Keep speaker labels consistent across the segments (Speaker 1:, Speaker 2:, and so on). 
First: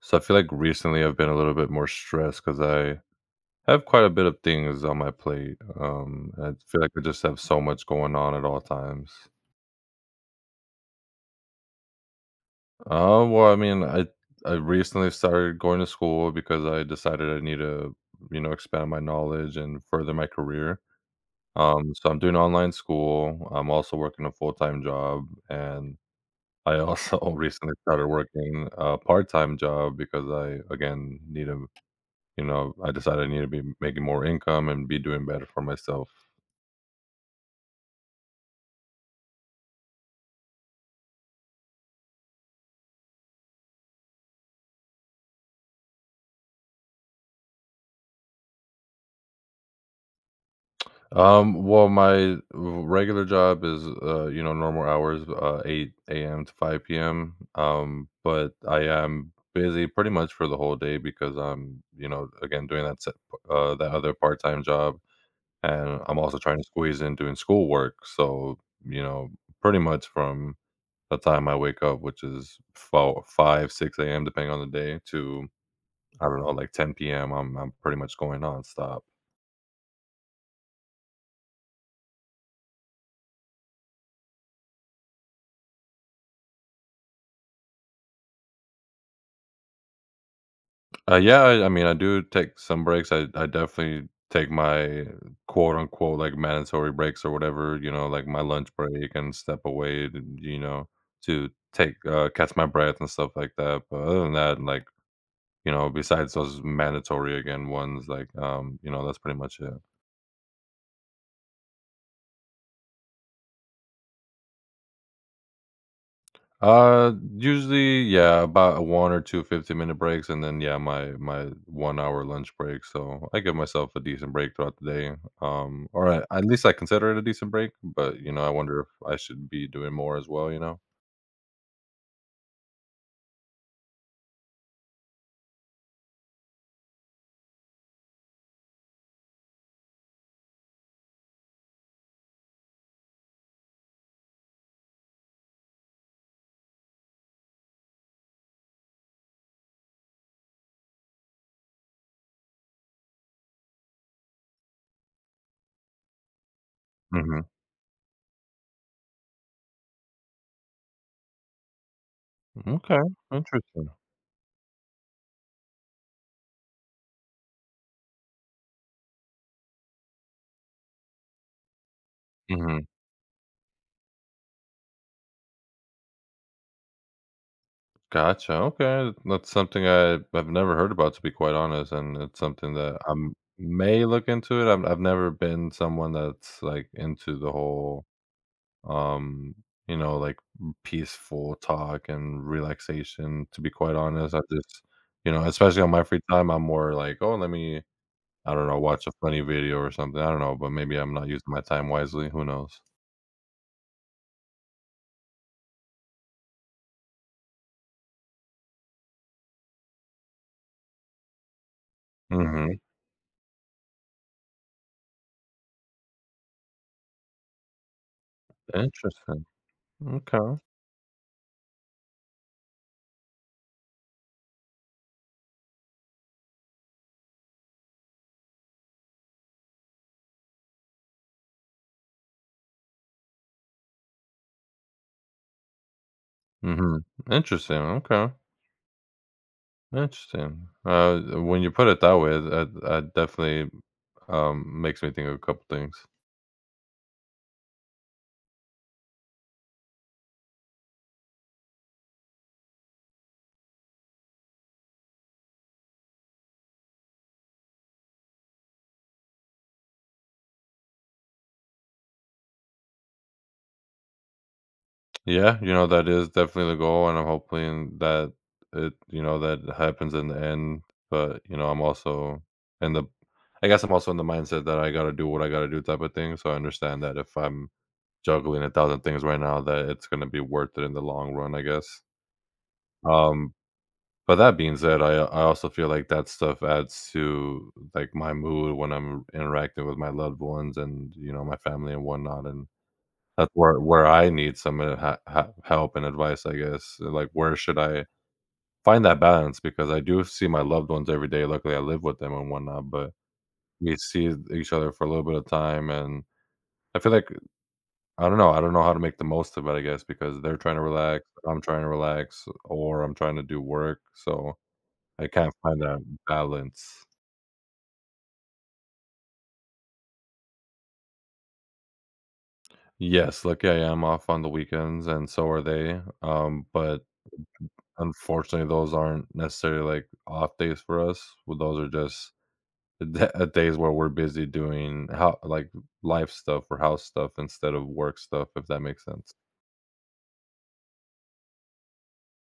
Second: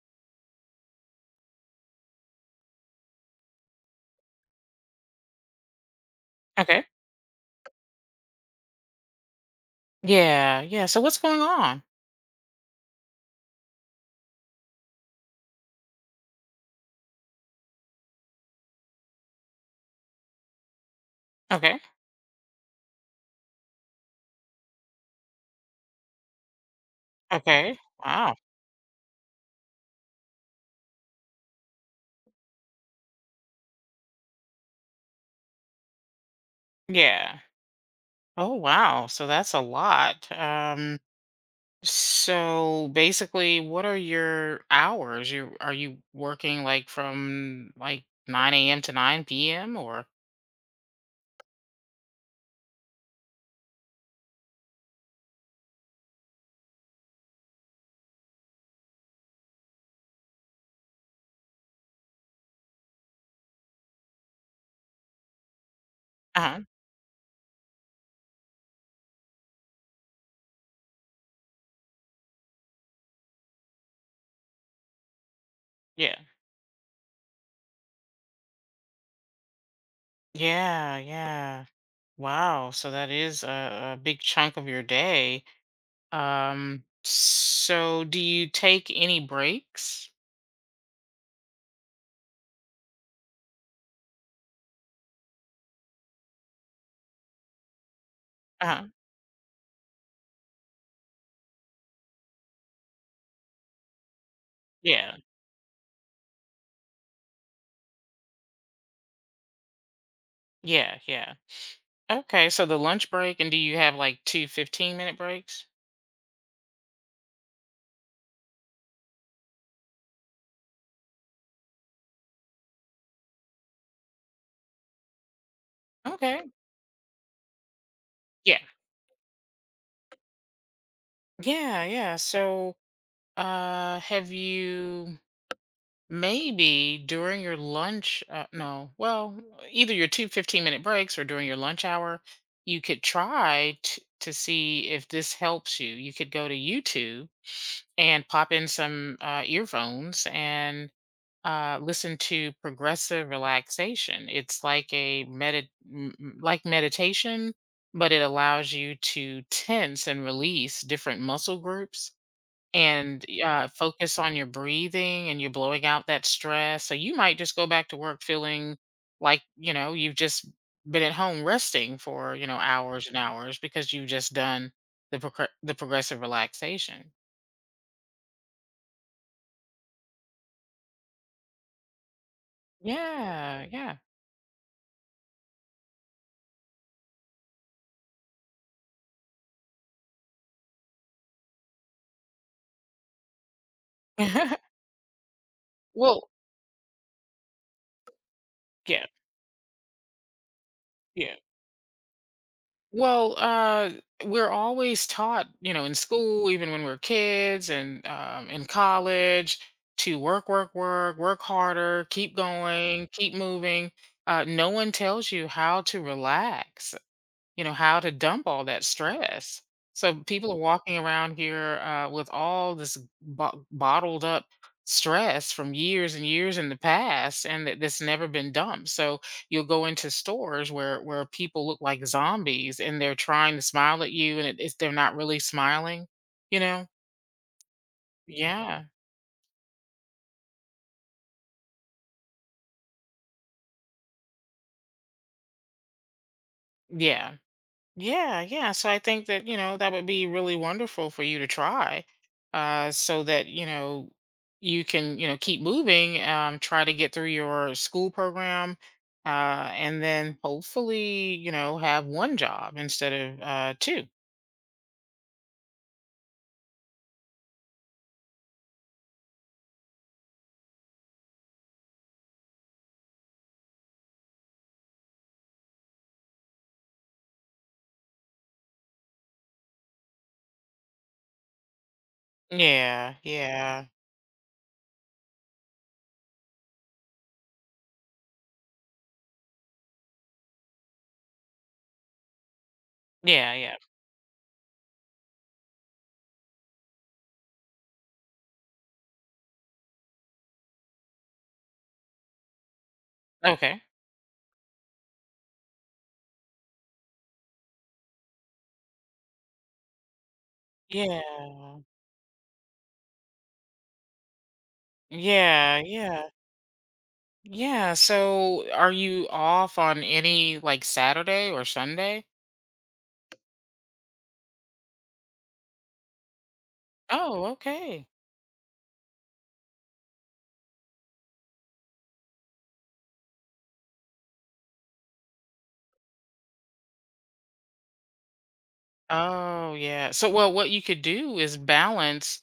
Speaker 1: So I feel like recently I've been a little bit more stressed because I have quite a bit of things on my plate. I feel
Speaker 2: Okay.
Speaker 1: like I just have so much going on at all times.
Speaker 2: Yeah, yeah. So what's going on?
Speaker 1: Uh, well, I mean, I I recently started going to school because I decided I need to, you know, expand my knowledge and further my career.
Speaker 2: Okay.
Speaker 1: So I'm doing online school. I'm also working a full time job, and I also recently
Speaker 2: Okay.
Speaker 1: started
Speaker 2: Wow.
Speaker 1: working a part time job because I again need to you know, I decided I need to be making more income and be doing better for myself.
Speaker 2: Yeah. Oh, wow. So that's a lot. So basically, what are your hours? You are you working like from like 9 a.m. to 9 p.m. or?
Speaker 1: My regular job is, you know, normal hours, 8 a.m. to 5 p.m. But I am busy pretty much for the whole day because I'm, you know, again, doing that, that other part-time job. And I'm also trying
Speaker 2: Uh-huh.
Speaker 1: to squeeze in doing schoolwork. So, you know, pretty much from the time I wake up, which is 5, 6 a.m., depending on the day, to
Speaker 2: Yeah.
Speaker 1: I don't know, like 10 p.m., I'm pretty much going nonstop.
Speaker 2: Yeah, yeah. Wow. So that is a big chunk of your day. So do you take any breaks?
Speaker 1: Yeah, I mean, I do take some breaks. I definitely take my quote unquote like mandatory breaks or whatever, you know, like my lunch
Speaker 2: Uh-huh.
Speaker 1: break and step away, to, you know, to take catch my breath and stuff like that. But other than that, like
Speaker 2: Yeah.
Speaker 1: you know, besides those mandatory again ones, like you know, that's pretty much it.
Speaker 2: Yeah, yeah. Okay, so the lunch break, and do you have like two 15-minute breaks?
Speaker 1: Usually, yeah, about one or two 15-minute breaks, and then, yeah, my one-hour lunch break, so I give myself a decent break throughout the day, or
Speaker 2: Okay.
Speaker 1: at least I consider it a decent break, but, you know, I
Speaker 2: Yeah.
Speaker 1: wonder if I should be doing more as well, you know?
Speaker 2: Yeah, yeah. So, have you maybe during your lunch, no, well, either your two 15-minute breaks or during your lunch hour, you could try t to see if this helps you. You could go to YouTube and pop in some earphones and listen to progressive relaxation. It's like a like
Speaker 1: Mhm.
Speaker 2: meditation, but it allows you to tense and release different muscle groups
Speaker 1: Okay,
Speaker 2: and
Speaker 1: interesting.
Speaker 2: focus on your breathing and you're blowing out that stress. So you might just go back to work feeling like, you know, you've just been at home resting for, you know,
Speaker 1: Mhm.
Speaker 2: hours and hours because you've just done the the progressive relaxation.
Speaker 1: Gotcha, okay. That's something I've never heard about, to be quite honest, and it's something that I
Speaker 2: Yeah, yeah.
Speaker 1: may look into it. I've never been someone that's, like, into the whole um, you know, like peaceful talk and relaxation. To be quite honest, I just, you know, especially on my free
Speaker 2: Well,
Speaker 1: time, I'm more like, oh, let me, I don't know,
Speaker 2: yeah,
Speaker 1: watch a funny video or something. I don't know, but maybe I'm not
Speaker 2: yeah.
Speaker 1: using my time wisely. Who knows?
Speaker 2: Well, we're always taught, you know, in school, even when we're kids and in college, to work, work, work, work harder, keep
Speaker 1: hmm
Speaker 2: going, keep moving. No one tells you how to relax, you know, how to dump all that
Speaker 1: Interesting.
Speaker 2: stress. So people are
Speaker 1: Okay.
Speaker 2: walking around here with all this bottled up stress from years and years in the past, and that's never been dumped. So you'll go into stores where people look like zombies, and they're trying to smile at you, and they're not really smiling. You know?
Speaker 1: hmm Interesting. Okay.
Speaker 2: Yeah,
Speaker 1: Interesting. When you put it that way, that, that definitely makes me think of a couple things.
Speaker 2: yeah. Yeah, yeah. So I think that, you know, that would be really wonderful for you to try, so that, you know, you can, you know, keep moving, try to get through your school program, uh, and then hopefully, you know, have one job instead of two.
Speaker 1: Yeah, you know, that is definitely the goal, and I'm hoping that it, you know, that happens in the end. But, you know, I'm also in the I guess I'm also in the mindset that I gotta do what I gotta do type of thing. So I understand that if I'm juggling a thousand things right now, that it's gonna be worth it in the long run, I guess.
Speaker 2: Yeah,
Speaker 1: Um,
Speaker 2: yeah.
Speaker 1: but that being said, I also feel like that stuff adds to like my mood when I'm interacting with my loved ones and, you know, my family and whatnot. And that's
Speaker 2: Yeah, yeah.
Speaker 1: where I need some, ha ha help and advice, I guess, like, where should I find that balance? Because I do see my loved ones every day, luckily, I live with them and whatnot, but
Speaker 2: Okay.
Speaker 1: we see each other for a little bit of time, and I feel like I don't know how to make the most of it, I guess, because they're trying to relax, I'm
Speaker 2: Yeah.
Speaker 1: trying to relax, or I'm trying to do work, so I can't
Speaker 2: Yeah,
Speaker 1: find that
Speaker 2: yeah.
Speaker 1: balance.
Speaker 2: Yeah. So are you off on any like Saturday or Sunday?
Speaker 1: Yes, lucky I am off on the weekends, and so are they, but
Speaker 2: Oh, okay.
Speaker 1: unfortunately, those aren't necessarily, like, off days for us. Well, those are just d days where we're busy doing how like, life stuff or house stuff instead of work stuff, if that makes sense.
Speaker 2: Oh, yeah. So, well, what you could do is balance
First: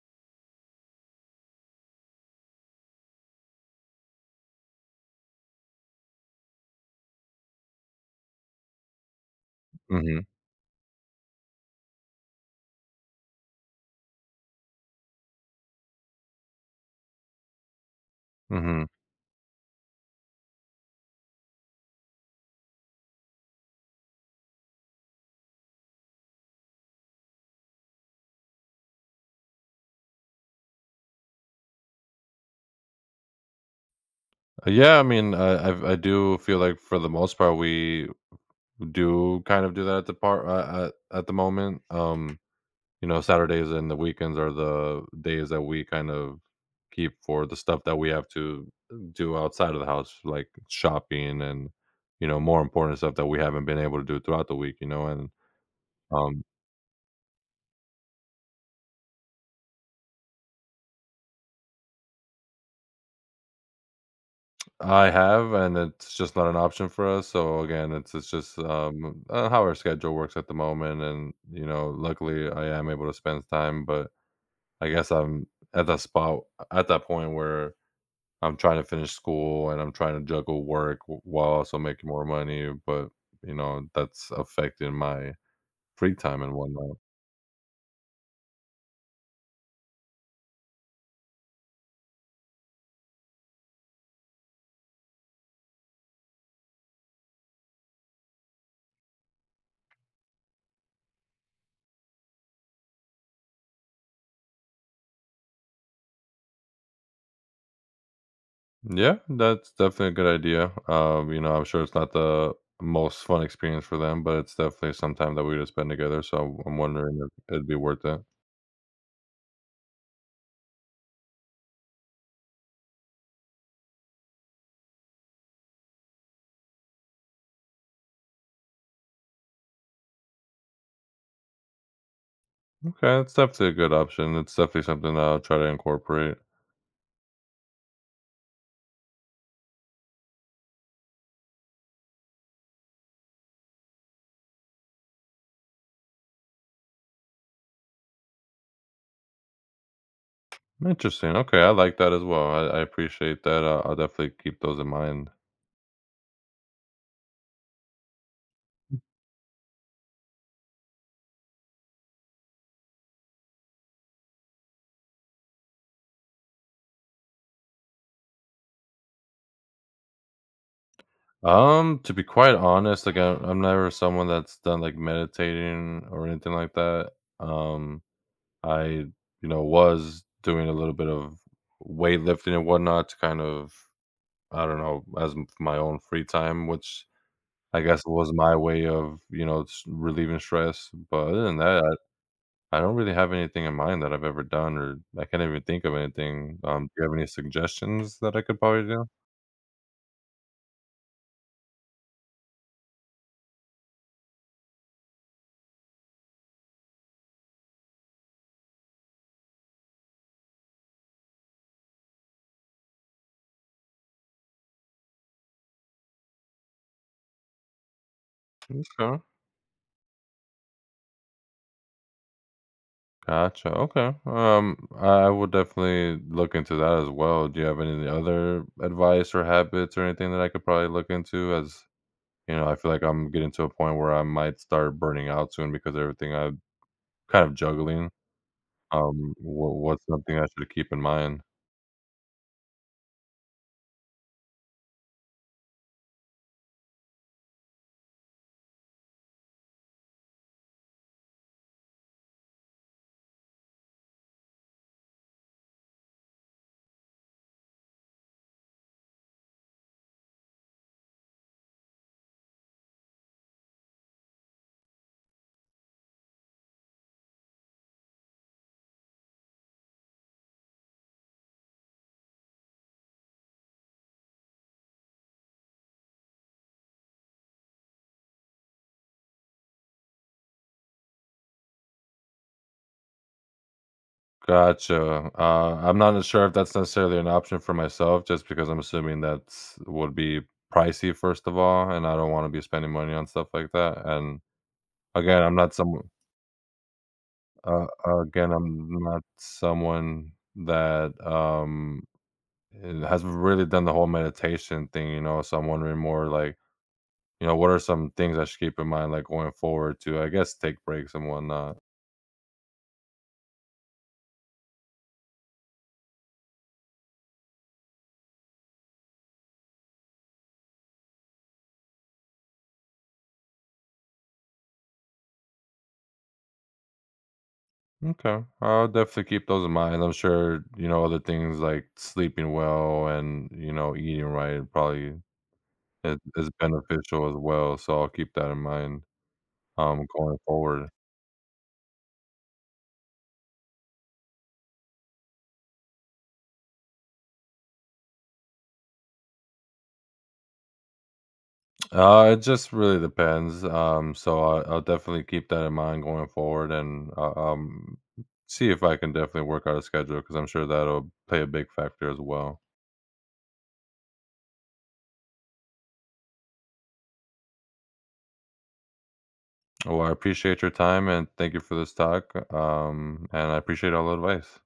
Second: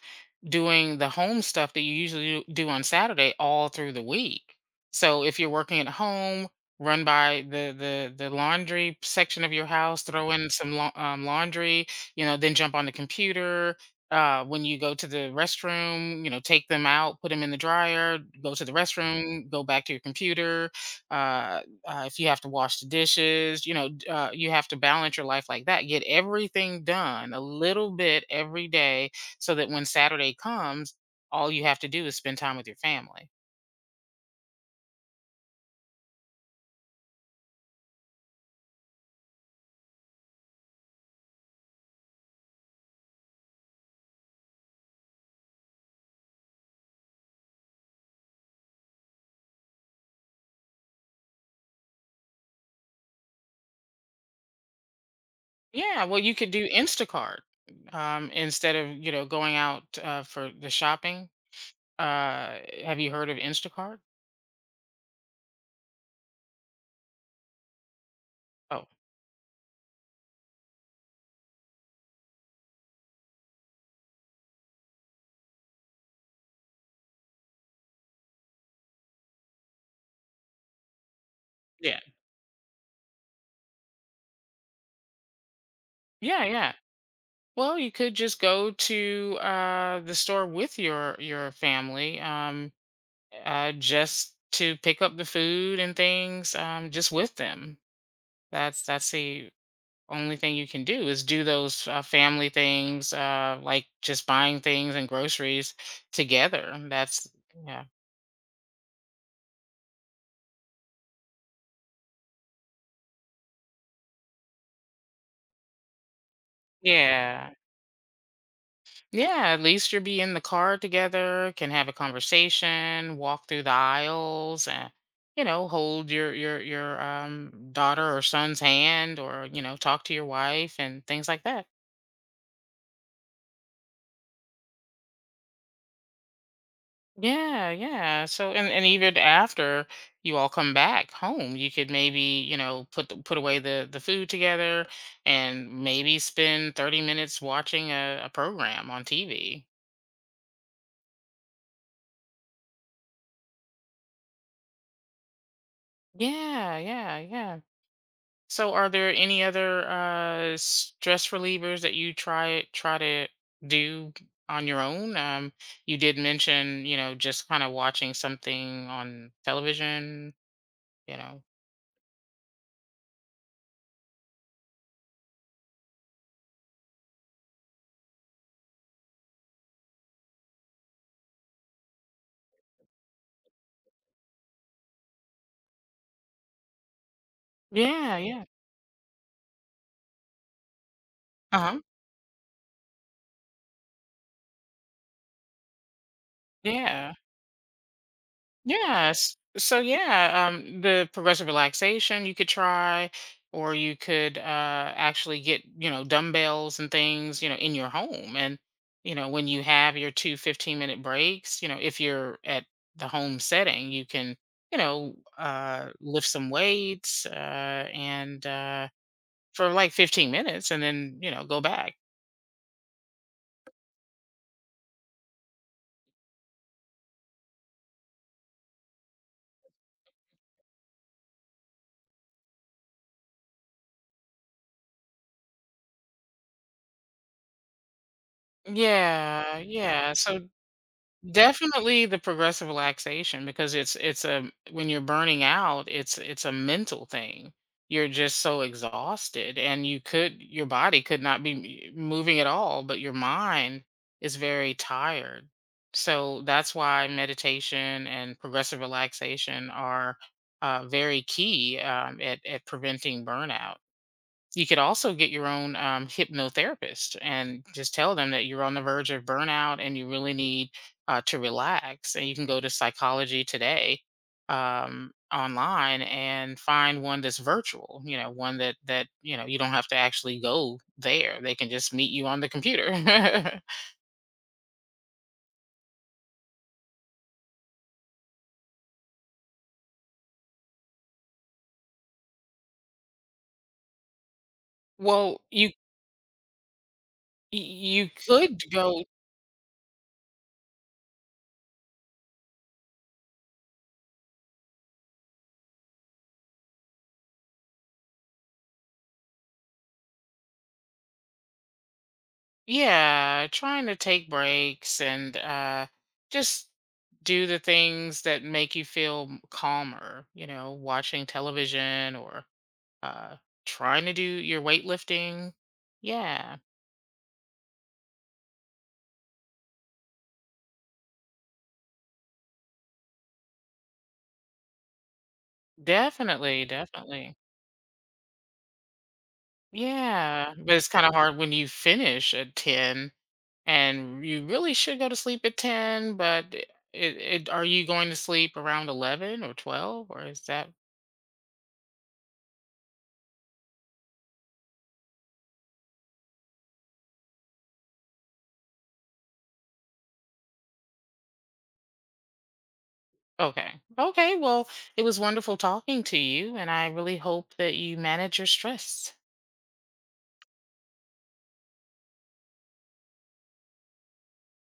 Speaker 2: doing the home stuff that you usually do do on Saturday all through the week. So, if you're working at home, run by the laundry section of your house,
Speaker 1: Mhm,
Speaker 2: throw in some laundry, you know, then jump on the computer. When you go to the restroom, you know, take them out, put them in the dryer, go to the
Speaker 1: mhm.
Speaker 2: restroom, go back to your computer. Uh, if you have to wash the dishes, you know, you have to balance your life like that. Get everything done a little bit every day so that when Saturday comes, all you have to do is spend time with your family.
Speaker 1: Yeah, I mean, I I do feel like for the most part, we do kind of do that at the part at the moment, you know, Saturdays and the weekends are the days that we kind of keep for the stuff that we have to do outside of the house, like shopping and, you know, more important stuff that we haven't been able to do throughout the week, you know, and,
Speaker 2: Yeah, well,
Speaker 1: um,
Speaker 2: you could do Instacart instead of, you know, going out for the shopping. Uh, have you heard of Instacart?
Speaker 1: I have, and it's just not an option for us. So again, it's just
Speaker 2: Oh,
Speaker 1: how our schedule works at the moment, and you know, luckily I am able to spend time. But I guess I'm at that spot at that point where I'm trying to finish school and I'm trying to juggle work while also
Speaker 2: yeah.
Speaker 1: making more money, but you know, that's affecting my free time
Speaker 2: Yeah,
Speaker 1: and
Speaker 2: yeah.
Speaker 1: whatnot.
Speaker 2: Well, you could just go to the store with your family. Just to pick up the food and things, just with them. That's the only thing you can do is do those family things, like just buying things and groceries together. That's, yeah,
Speaker 1: Yeah, that's definitely a good idea. You know, I'm sure it's not the most fun experience for them, but it's definitely some time that we just spend together. So I'm wondering
Speaker 2: yeah,
Speaker 1: if it'd be worth it.
Speaker 2: yeah. At least you'll be in the car together, can have a conversation, walk through the aisles, and, you know, hold your daughter or son's hand, or, you know, talk to your wife and things like that.
Speaker 1: Okay, it's definitely a good option. It's definitely something that I'll try to incorporate.
Speaker 2: Yeah, yeah. So and even after you all come back home, you could maybe, you know, put away the food together and maybe spend 30 minutes watching a program on TV.
Speaker 1: Interesting. Okay, I like that as well. I appreciate that. I'll definitely keep those in mind.
Speaker 2: Yeah, yeah, yeah. So are there any other stress relievers that you try to do on your own? Um, you did mention, you know, just kind of watching something on television, you know.
Speaker 1: To be quite honest, like I'm never someone that's done like meditating or anything like that. Um, I was doing a little bit of weightlifting and whatnot to kind of I don't know as my own free time, which I guess
Speaker 2: Yeah,
Speaker 1: was
Speaker 2: yeah.
Speaker 1: my way of you know relieving stress. But other than
Speaker 2: Uh-huh.
Speaker 1: that, I don't really have anything in mind that I've ever done, or I can't even think of anything. Do you
Speaker 2: Yeah.
Speaker 1: have any suggestions that I could probably do?
Speaker 2: Yes. So yeah, the progressive relaxation you could try, or you could, actually get, you know, dumbbells and things, you know, in your home, and, you know, when you have your two fifteen minute breaks, you know, if you're at the home setting, you can, you know, lift some weights, and
Speaker 1: Okay.
Speaker 2: for like 15 minutes, and then, you know, go back.
Speaker 1: Gotcha. Okay. I will definitely look into that as well. Do you have any other advice or habits or anything that I could probably look into? As you know, I feel like I'm getting to a point where I might start burning out soon because of everything I'm kind of juggling.
Speaker 2: Yeah,
Speaker 1: What's
Speaker 2: yeah.
Speaker 1: something I
Speaker 2: So
Speaker 1: should keep in mind?
Speaker 2: definitely the progressive relaxation because it's a when you're burning out, it's a mental thing. You're just so exhausted and you could your body could not be moving at all, but your mind is very tired. So that's why meditation and progressive relaxation are, very key, at preventing burnout. You could also get your own, hypnotherapist and just tell them that you're on the verge of burnout and you really need, to relax. And you can go to Psychology Today, online and find one that's virtual. You know, one that you know you don't have to actually go there. They can just meet you on the computer.
Speaker 1: Gotcha. I'm not as sure if that's necessarily an option for myself, just because I'm assuming that's would be pricey first of all, and I don't want to be spending money on stuff like that. And
Speaker 2: Well,
Speaker 1: again, I'm
Speaker 2: you
Speaker 1: not some
Speaker 2: you
Speaker 1: again,
Speaker 2: could
Speaker 1: I'm
Speaker 2: go
Speaker 1: not someone that, has really done the whole meditation thing, you know, so I'm wondering more like, you know, what are some things I should keep in mind, like, going forward to, I guess, take breaks and whatnot?
Speaker 2: Yeah, trying to take breaks and, just do the things that make you feel calmer, you know, watching television or, uh, trying to do your weightlifting. Yeah,
Speaker 1: Okay. I'll definitely keep those in mind. I'm sure, you know, other things like sleeping well and, you know, eating right probably is
Speaker 2: definitely,
Speaker 1: beneficial
Speaker 2: definitely.
Speaker 1: as well, so I'll keep that in mind, going
Speaker 2: Yeah, but it's
Speaker 1: forward.
Speaker 2: kind of hard when you finish at 10 and you really should go to sleep at 10, but it, are you going to sleep around 11 or 12 or is that?
Speaker 1: It just really depends. I'll definitely keep that in mind going forward, and see if I can definitely work out a schedule because I'm sure that'll play a big factor as well.
Speaker 2: Okay. Okay. Well, it was wonderful talking to you, and I really hope that you manage your stress.
Speaker 1: Well, I appreciate your time and thank you for this talk. And I appreciate all the advice.